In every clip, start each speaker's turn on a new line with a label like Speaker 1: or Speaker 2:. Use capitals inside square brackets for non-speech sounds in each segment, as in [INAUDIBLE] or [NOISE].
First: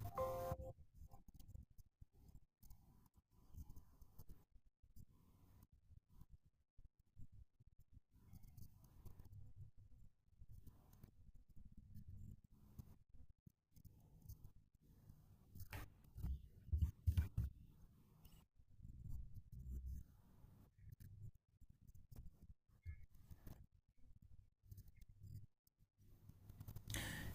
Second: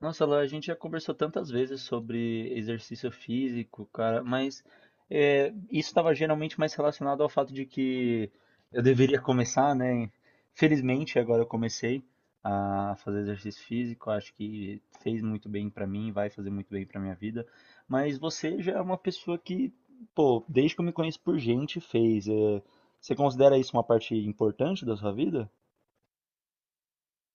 Speaker 1: Nossa, lá, a gente já conversou tantas vezes sobre exercício físico, cara, mas isso estava geralmente mais relacionado ao fato de que eu deveria começar, né? Felizmente, agora eu comecei a fazer exercício físico, acho que fez muito bem pra mim, vai fazer muito bem pra minha vida. Mas você já é uma pessoa que, pô, desde que eu me conheço por gente, fez. Você considera isso uma parte importante da sua vida?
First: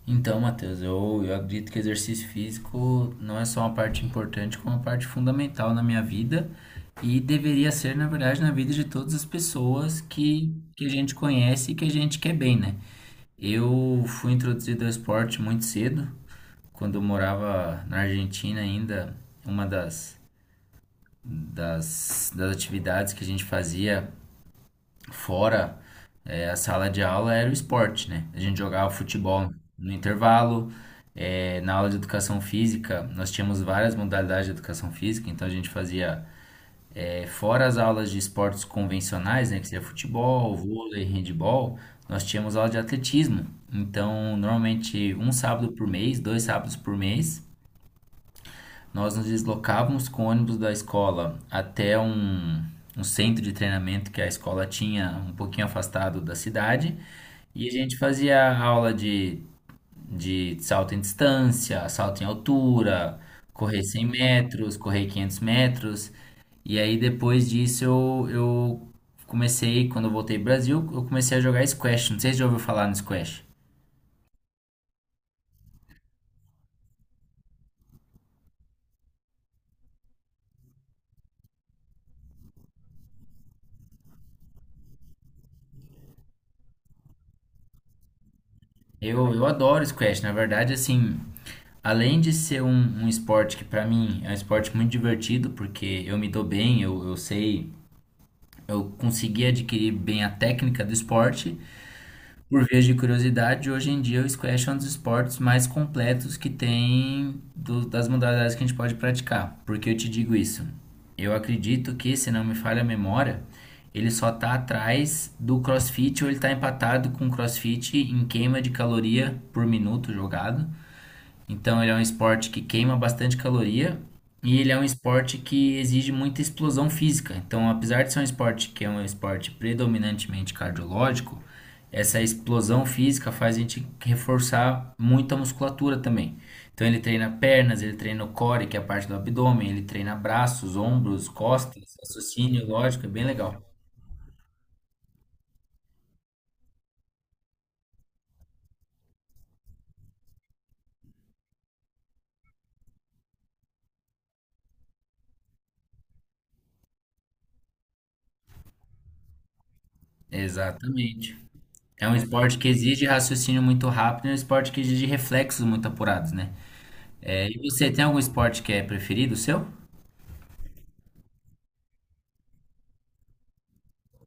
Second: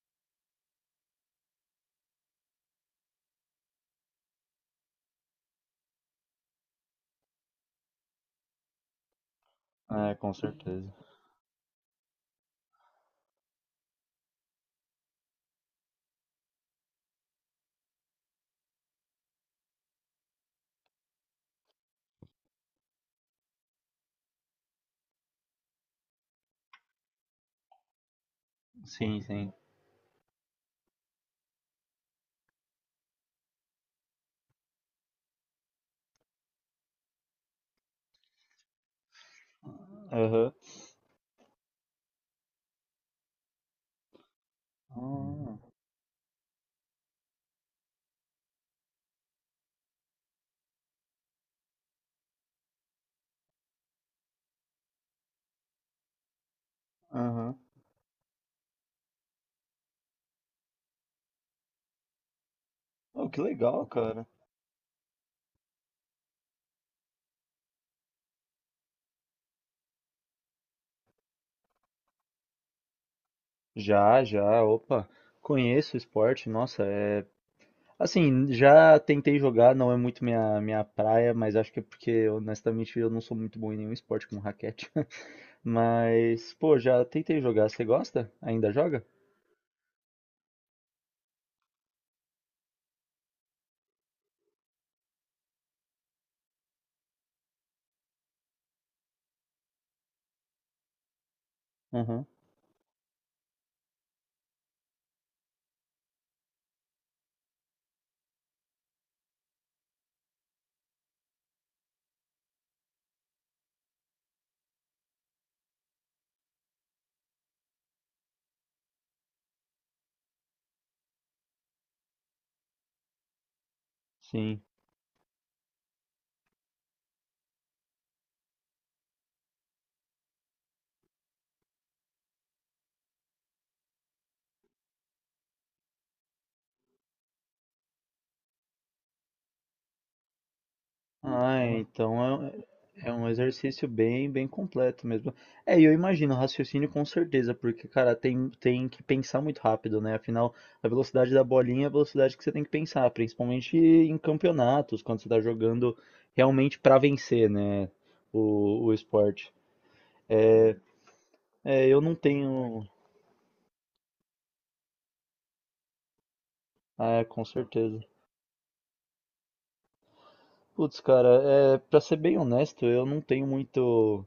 Speaker 2: Então, Matheus, eu acredito que exercício físico não é só uma parte importante, como uma parte fundamental na minha vida e deveria ser, na verdade, na vida de todas as pessoas
Speaker 1: É, com
Speaker 2: que a
Speaker 1: certeza.
Speaker 2: gente conhece e que a gente quer bem, né? Eu fui introduzido ao esporte muito cedo, quando eu morava na Argentina ainda, uma das atividades que a gente fazia fora a sala de aula era o esporte, né? A gente jogava
Speaker 1: Sim, sim.
Speaker 2: futebol no intervalo. Na aula de educação física, nós tínhamos várias modalidades de educação física, então a gente fazia, fora as aulas de esportes convencionais, né, que seria
Speaker 1: Aham.
Speaker 2: futebol, vôlei, handebol, nós tínhamos aula de atletismo. Então, normalmente, um
Speaker 1: Ah.
Speaker 2: sábado por mês, 2 sábados por mês, nós nos deslocávamos com o ônibus da escola até um centro de treinamento que a escola tinha um pouquinho afastado da cidade.
Speaker 1: Aham.
Speaker 2: E a gente fazia aula de salto em distância, salto em altura,
Speaker 1: Oh, que
Speaker 2: correr
Speaker 1: legal,
Speaker 2: 100
Speaker 1: cara.
Speaker 2: metros, correr 500 metros. E aí depois disso eu comecei, quando eu voltei pro Brasil, eu comecei a jogar squash. Não sei se já ouviu falar no squash.
Speaker 1: Já, já, opa. Conheço o esporte, nossa, é. Assim, já tentei jogar, não é muito minha praia, mas acho que é porque, honestamente, eu não sou muito bom em nenhum esporte com raquete. [LAUGHS] Mas, pô, já tentei jogar. Você gosta? Ainda joga?
Speaker 2: Eu adoro squash, na verdade, assim, além de ser um esporte que pra mim é um esporte muito divertido, porque eu me dou bem, eu sei, eu consegui adquirir bem a técnica do esporte.
Speaker 1: Aham,
Speaker 2: Por via de curiosidade, hoje em dia o squash é um dos esportes mais completos que tem das modalidades que a gente pode praticar. Por que eu te digo isso? Eu acredito que, se não me falha a memória, ele só tá atrás do CrossFit ou ele tá empatado com o CrossFit em queima de caloria por minuto jogado. Então ele é um esporte que queima bastante caloria e
Speaker 1: sim.
Speaker 2: ele é um esporte que exige muita explosão física. Então, apesar de ser um esporte que é um esporte predominantemente cardiológico, essa explosão física faz a gente reforçar muito a musculatura também. Então ele treina pernas, ele treina o core, que é a parte do abdômen, ele treina braços, ombros,
Speaker 1: Ah,
Speaker 2: costas,
Speaker 1: então é, um,
Speaker 2: raciocínio, lógico, é
Speaker 1: é
Speaker 2: bem
Speaker 1: um
Speaker 2: legal.
Speaker 1: exercício bem, bem completo mesmo. E eu imagino, raciocínio com certeza, porque, cara, tem que pensar muito rápido, né? Afinal, a velocidade da bolinha é a velocidade que você tem que pensar, principalmente em campeonatos, quando você tá jogando realmente pra vencer, né? O esporte. É,
Speaker 2: Exatamente.
Speaker 1: eu
Speaker 2: É
Speaker 1: não
Speaker 2: um esporte que
Speaker 1: tenho.
Speaker 2: exige raciocínio muito rápido, e é um esporte que exige reflexos muito apurados, né?
Speaker 1: Ah, é, com
Speaker 2: É, e você
Speaker 1: certeza.
Speaker 2: tem algum esporte que é preferido seu?
Speaker 1: Putz, cara, pra ser bem honesto, eu não tenho muito.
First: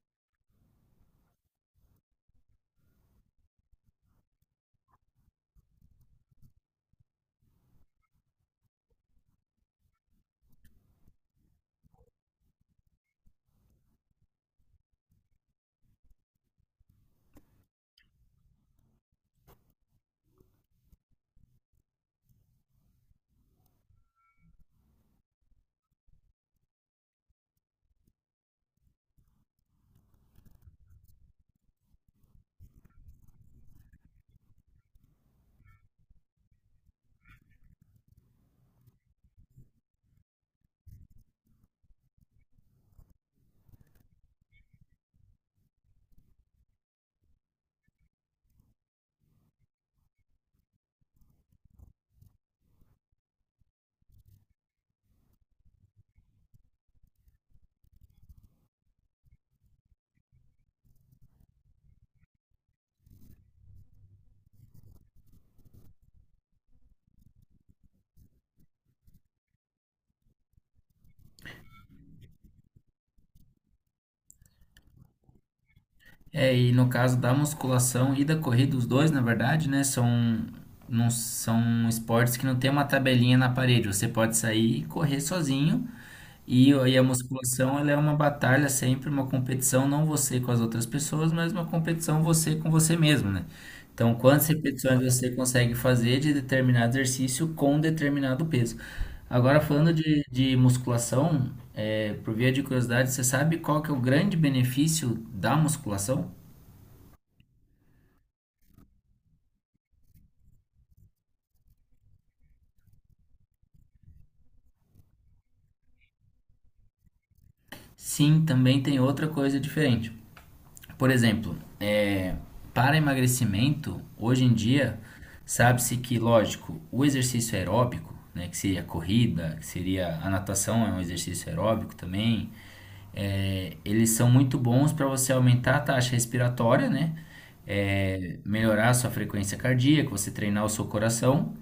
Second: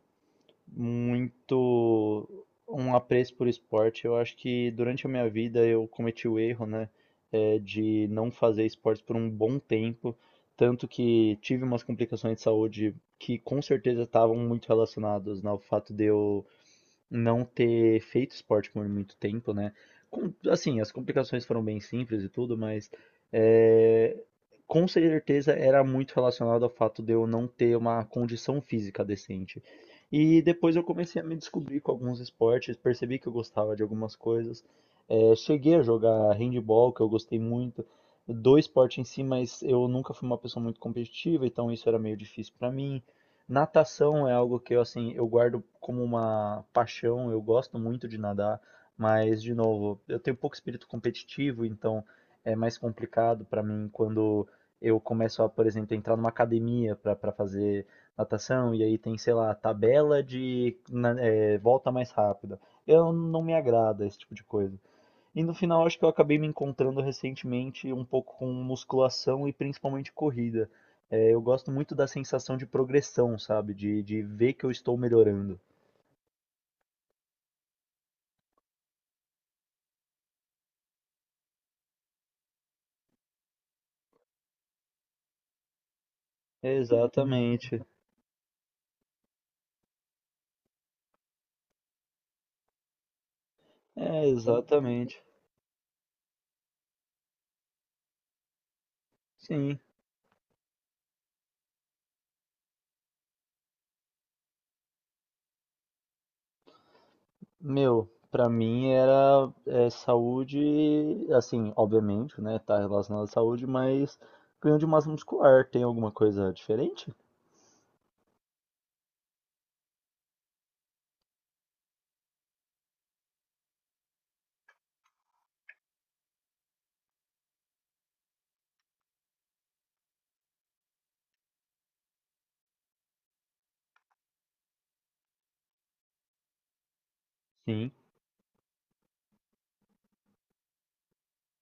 Speaker 1: muito um apreço por esporte. Eu acho que durante a minha vida eu cometi o erro, né, de não fazer esportes por um bom tempo, tanto que tive umas complicações de saúde que com certeza estavam muito relacionadas, né, ao fato de eu não ter feito esporte por muito tempo, né? Assim, as complicações foram bem simples e tudo, mas é, com certeza era muito relacionado ao fato de eu não ter uma condição física decente. E depois eu comecei a me descobrir com alguns esportes, percebi que eu gostava de algumas coisas. Cheguei a jogar handball, que eu gostei muito, do esporte em si, mas eu nunca fui uma pessoa muito competitiva, então isso era meio difícil para mim. Natação é algo que eu, assim, eu guardo como uma paixão, eu gosto muito de nadar, mas, de novo, eu tenho pouco espírito competitivo, então é mais complicado para mim quando eu começo a, por exemplo, entrar numa academia para fazer natação, e aí tem, sei lá, tabela de volta mais rápida. Eu não me agrada esse tipo de coisa. E no final, acho que eu acabei me encontrando recentemente um pouco com musculação e principalmente corrida. Eu gosto muito da sensação de progressão, sabe? De ver que eu estou melhorando.
Speaker 2: É, e no caso da musculação e da corrida, os dois, na verdade, né, são esportes que não tem uma tabelinha na parede. Você pode sair e correr sozinho. E a musculação,
Speaker 1: Exatamente.
Speaker 2: ela é uma batalha sempre, uma competição, não você com as outras pessoas, mas uma competição você com você mesmo, né? Então,
Speaker 1: É,
Speaker 2: quantas repetições
Speaker 1: exatamente.
Speaker 2: você consegue fazer de determinado exercício com determinado peso? Agora,
Speaker 1: Sim.
Speaker 2: falando de musculação, é, por via de curiosidade, você sabe qual que é o grande benefício da musculação?
Speaker 1: Meu, pra mim era saúde, assim, obviamente, né? Tá relacionado à saúde, mas ganho de massa muscular tem alguma coisa diferente?
Speaker 2: Sim, também tem outra coisa diferente. Por exemplo, para emagrecimento, hoje em dia, sabe-se que, lógico, o exercício aeróbico, né, que seria a corrida, que seria a natação, é um exercício aeróbico também, é, eles são muito bons para você aumentar a taxa respiratória, né?
Speaker 1: Sim.
Speaker 2: É, melhorar a sua frequência cardíaca, você treinar o seu coração.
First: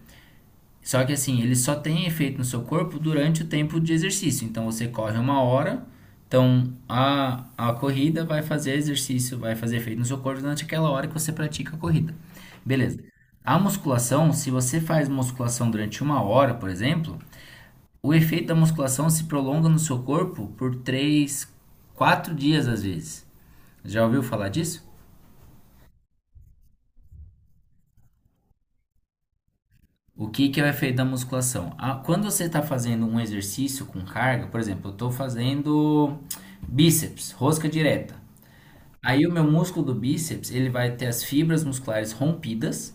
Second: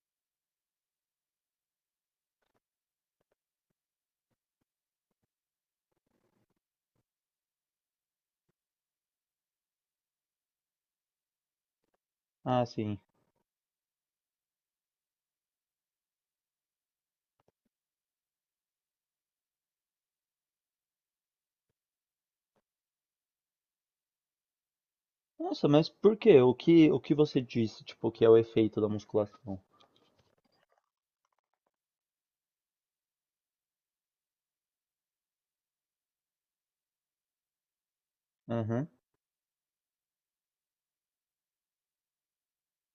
Speaker 2: Só que assim, ele só tem efeito no seu corpo durante o tempo de exercício. Então você corre uma hora, então a corrida vai fazer exercício, vai fazer efeito no seu corpo durante aquela hora que você pratica a corrida.
Speaker 1: Ah, sim.
Speaker 2: Beleza. A musculação, se você faz musculação durante uma hora, por exemplo, o efeito da musculação se prolonga no seu corpo por 3 a 4 dias às vezes. Já ouviu falar disso?
Speaker 1: Nossa, mas por quê? O que você disse, tipo, que é o efeito da musculação?
Speaker 2: O que que é o efeito da musculação? Ah, quando você está fazendo um exercício com carga, por exemplo, eu estou fazendo bíceps, rosca direta.
Speaker 1: Aham.
Speaker 2: Aí o meu músculo do bíceps, ele vai ter as fibras musculares rompidas,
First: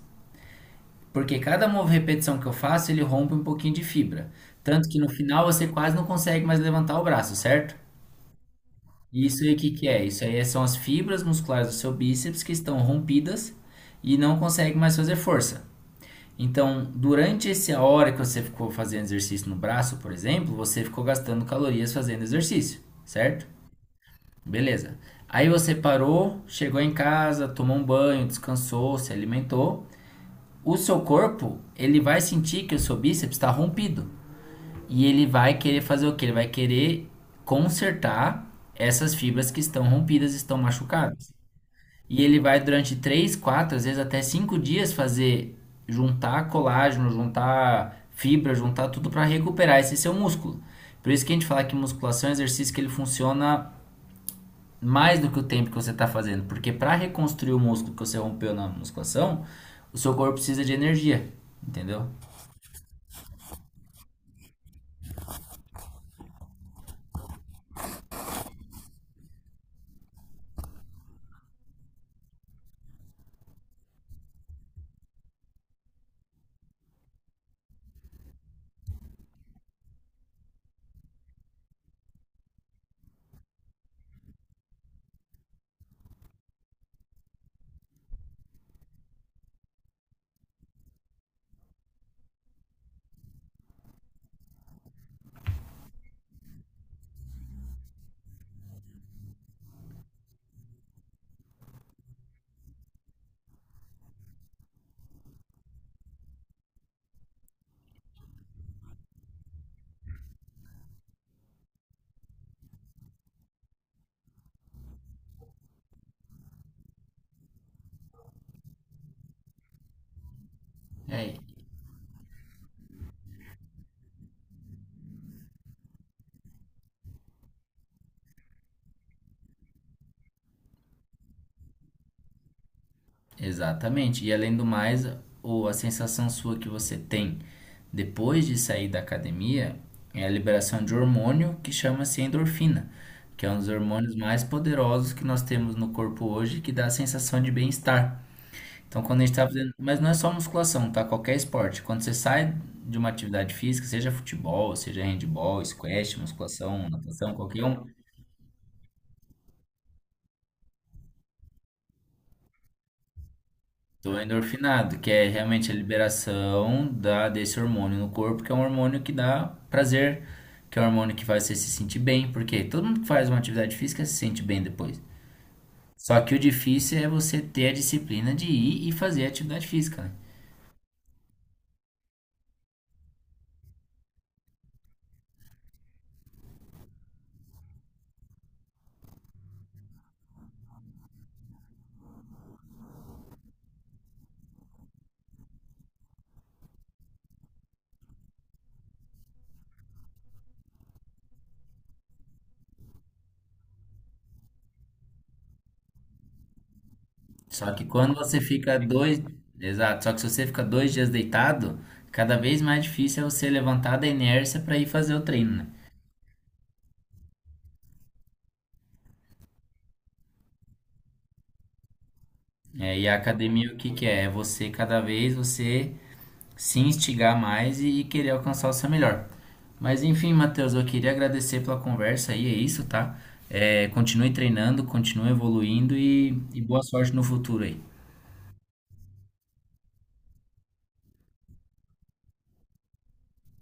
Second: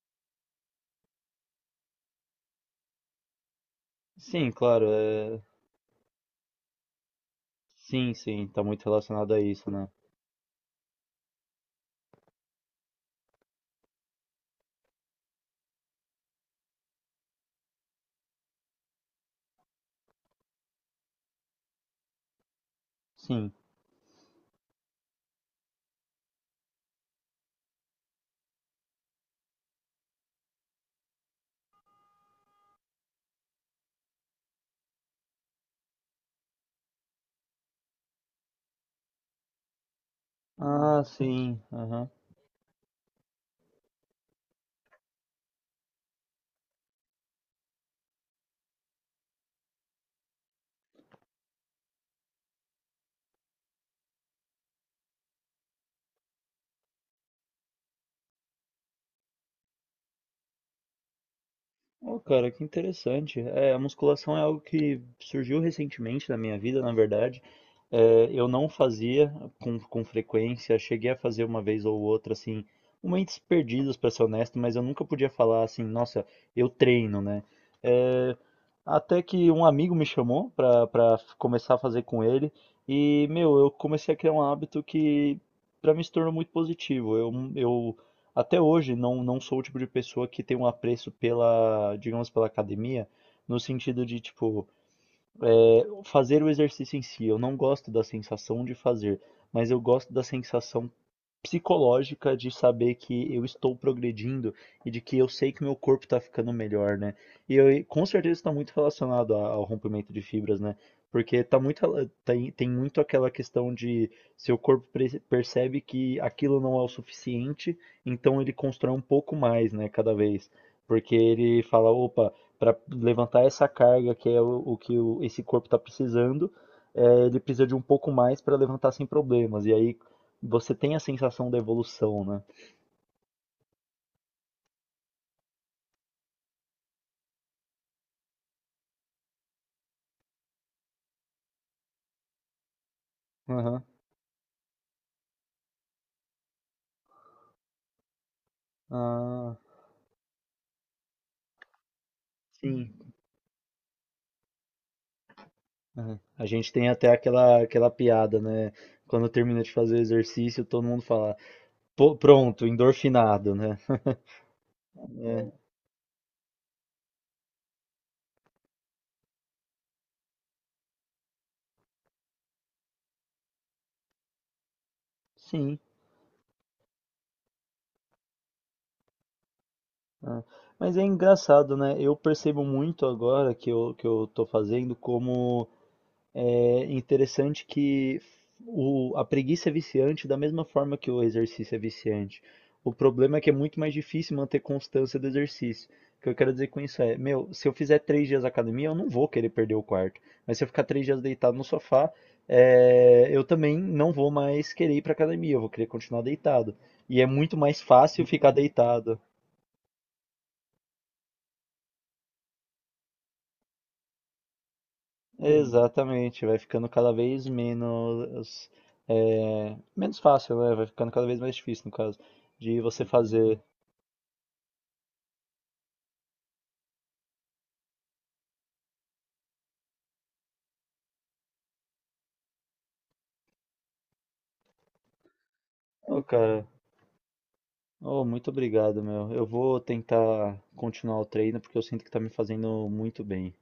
Speaker 2: porque cada repetição que eu faço, ele rompe um pouquinho de fibra.
Speaker 1: Sim, claro.
Speaker 2: Tanto que no
Speaker 1: É.
Speaker 2: final você quase não consegue mais levantar o braço, certo?
Speaker 1: Sim, sim, tá muito
Speaker 2: E
Speaker 1: relacionado a
Speaker 2: isso aí o
Speaker 1: isso,
Speaker 2: que
Speaker 1: né?
Speaker 2: que é? Isso aí são as fibras musculares do seu bíceps que estão rompidas e não consegue mais fazer força. Então, durante essa hora que você ficou fazendo exercício no braço, por exemplo, você ficou gastando calorias fazendo exercício, certo?
Speaker 1: Sim.
Speaker 2: Beleza. Aí você parou, chegou em casa, tomou um banho, descansou, se alimentou. O seu corpo, ele vai sentir que o seu bíceps está rompido. E ele vai querer fazer o quê? Ele vai querer consertar essas fibras que estão rompidas, estão
Speaker 1: Ah,
Speaker 2: machucadas.
Speaker 1: sim. Aham.
Speaker 2: E ele vai durante 3, 4 às vezes até 5 dias fazer juntar colágeno, juntar fibra, juntar tudo para recuperar esse seu músculo. Por isso que a gente fala que musculação é um exercício que ele funciona mais do que o tempo que você está fazendo, porque para reconstruir o músculo que você rompeu na musculação, o seu corpo precisa de energia, entendeu?
Speaker 1: Oh, cara, que interessante. A musculação é algo que surgiu recentemente na minha vida, na verdade. Eu não fazia com frequência, cheguei a fazer uma vez ou outra, assim, momentos perdidos, pra ser honesto, mas eu nunca podia falar assim, nossa, eu treino, né? É, Até que um amigo me chamou começar a fazer com ele, e, meu, eu comecei a criar um hábito que pra mim se tornou muito positivo. Eu até hoje não sou o tipo de pessoa que tem um apreço pela, digamos, pela academia, no sentido de, tipo, fazer o exercício em si. Eu não gosto da sensação de fazer, mas eu gosto da sensação psicológica de saber que eu estou progredindo e de que eu sei que meu corpo está ficando melhor, né? E eu, com certeza está muito relacionado ao rompimento de fibras, né? Porque tá muito, tem muito aquela questão de seu corpo percebe que aquilo não é o suficiente, então ele constrói um pouco mais, né, cada vez.
Speaker 2: E
Speaker 1: Porque
Speaker 2: aí?
Speaker 1: ele fala, opa, para levantar essa carga que é esse corpo está precisando, ele precisa de um pouco mais para levantar sem problemas. E aí, você tem a sensação da evolução, né?
Speaker 2: Exatamente. E além do mais, o, a sensação sua que você tem depois de sair da academia é a liberação de hormônio que chama-se endorfina, que é um dos
Speaker 1: Aham.
Speaker 2: hormônios mais poderosos que nós temos no corpo hoje, que dá a sensação de bem-estar. Então, quando a gente está
Speaker 1: Ah,
Speaker 2: fazendo. Mas não é só musculação, tá? Qualquer esporte. Quando você sai
Speaker 1: sim.
Speaker 2: de uma atividade física, seja futebol, seja handball, squash,
Speaker 1: É. A gente
Speaker 2: musculação,
Speaker 1: tem até
Speaker 2: natação,
Speaker 1: aquela,
Speaker 2: qualquer um,
Speaker 1: aquela piada, né? Quando termina de fazer o exercício, todo mundo fala, "Pô, pronto, endorfinado, né?"
Speaker 2: do endorfinado, que é
Speaker 1: É,
Speaker 2: realmente a liberação desse hormônio no corpo, que é um hormônio que dá prazer, que é um hormônio que faz você se sentir bem, porque todo mundo que faz uma atividade física se sente bem depois.
Speaker 1: sim.
Speaker 2: Só que o difícil é você ter a disciplina de ir e fazer a atividade física, né?
Speaker 1: É. Mas é engraçado, né? Eu percebo muito agora que eu, tô fazendo. Como É interessante que a preguiça é viciante da mesma forma que o exercício é viciante. O problema é que é muito mais difícil manter constância do exercício. O que eu quero dizer com isso é, meu, se eu fizer 3 dias academia, eu não vou querer perder o quarto. Mas se eu ficar 3 dias deitado no sofá, eu também não vou mais querer ir para academia. Eu vou querer continuar deitado. E é muito
Speaker 2: Só
Speaker 1: mais
Speaker 2: que quando
Speaker 1: fácil
Speaker 2: você
Speaker 1: ficar
Speaker 2: fica
Speaker 1: deitado.
Speaker 2: dois, exato, só que se você fica 2 dias deitado, cada vez mais difícil é você levantar da inércia para ir fazer o treino, né?
Speaker 1: Exatamente, vai ficando cada vez menos, menos fácil, né? Vai ficando cada vez mais difícil, no caso, de
Speaker 2: É,
Speaker 1: você
Speaker 2: e a
Speaker 1: fazer.
Speaker 2: academia o que que é? É você cada vez você se instigar mais e querer alcançar o seu melhor. Mas enfim, Matheus, eu queria agradecer pela conversa aí, é isso, tá? É, continue treinando, continue evoluindo
Speaker 1: Ô,
Speaker 2: e
Speaker 1: cara,
Speaker 2: boa sorte no futuro aí.
Speaker 1: ô, muito obrigado, meu. Eu vou tentar continuar o treino porque eu sinto que tá me fazendo muito bem.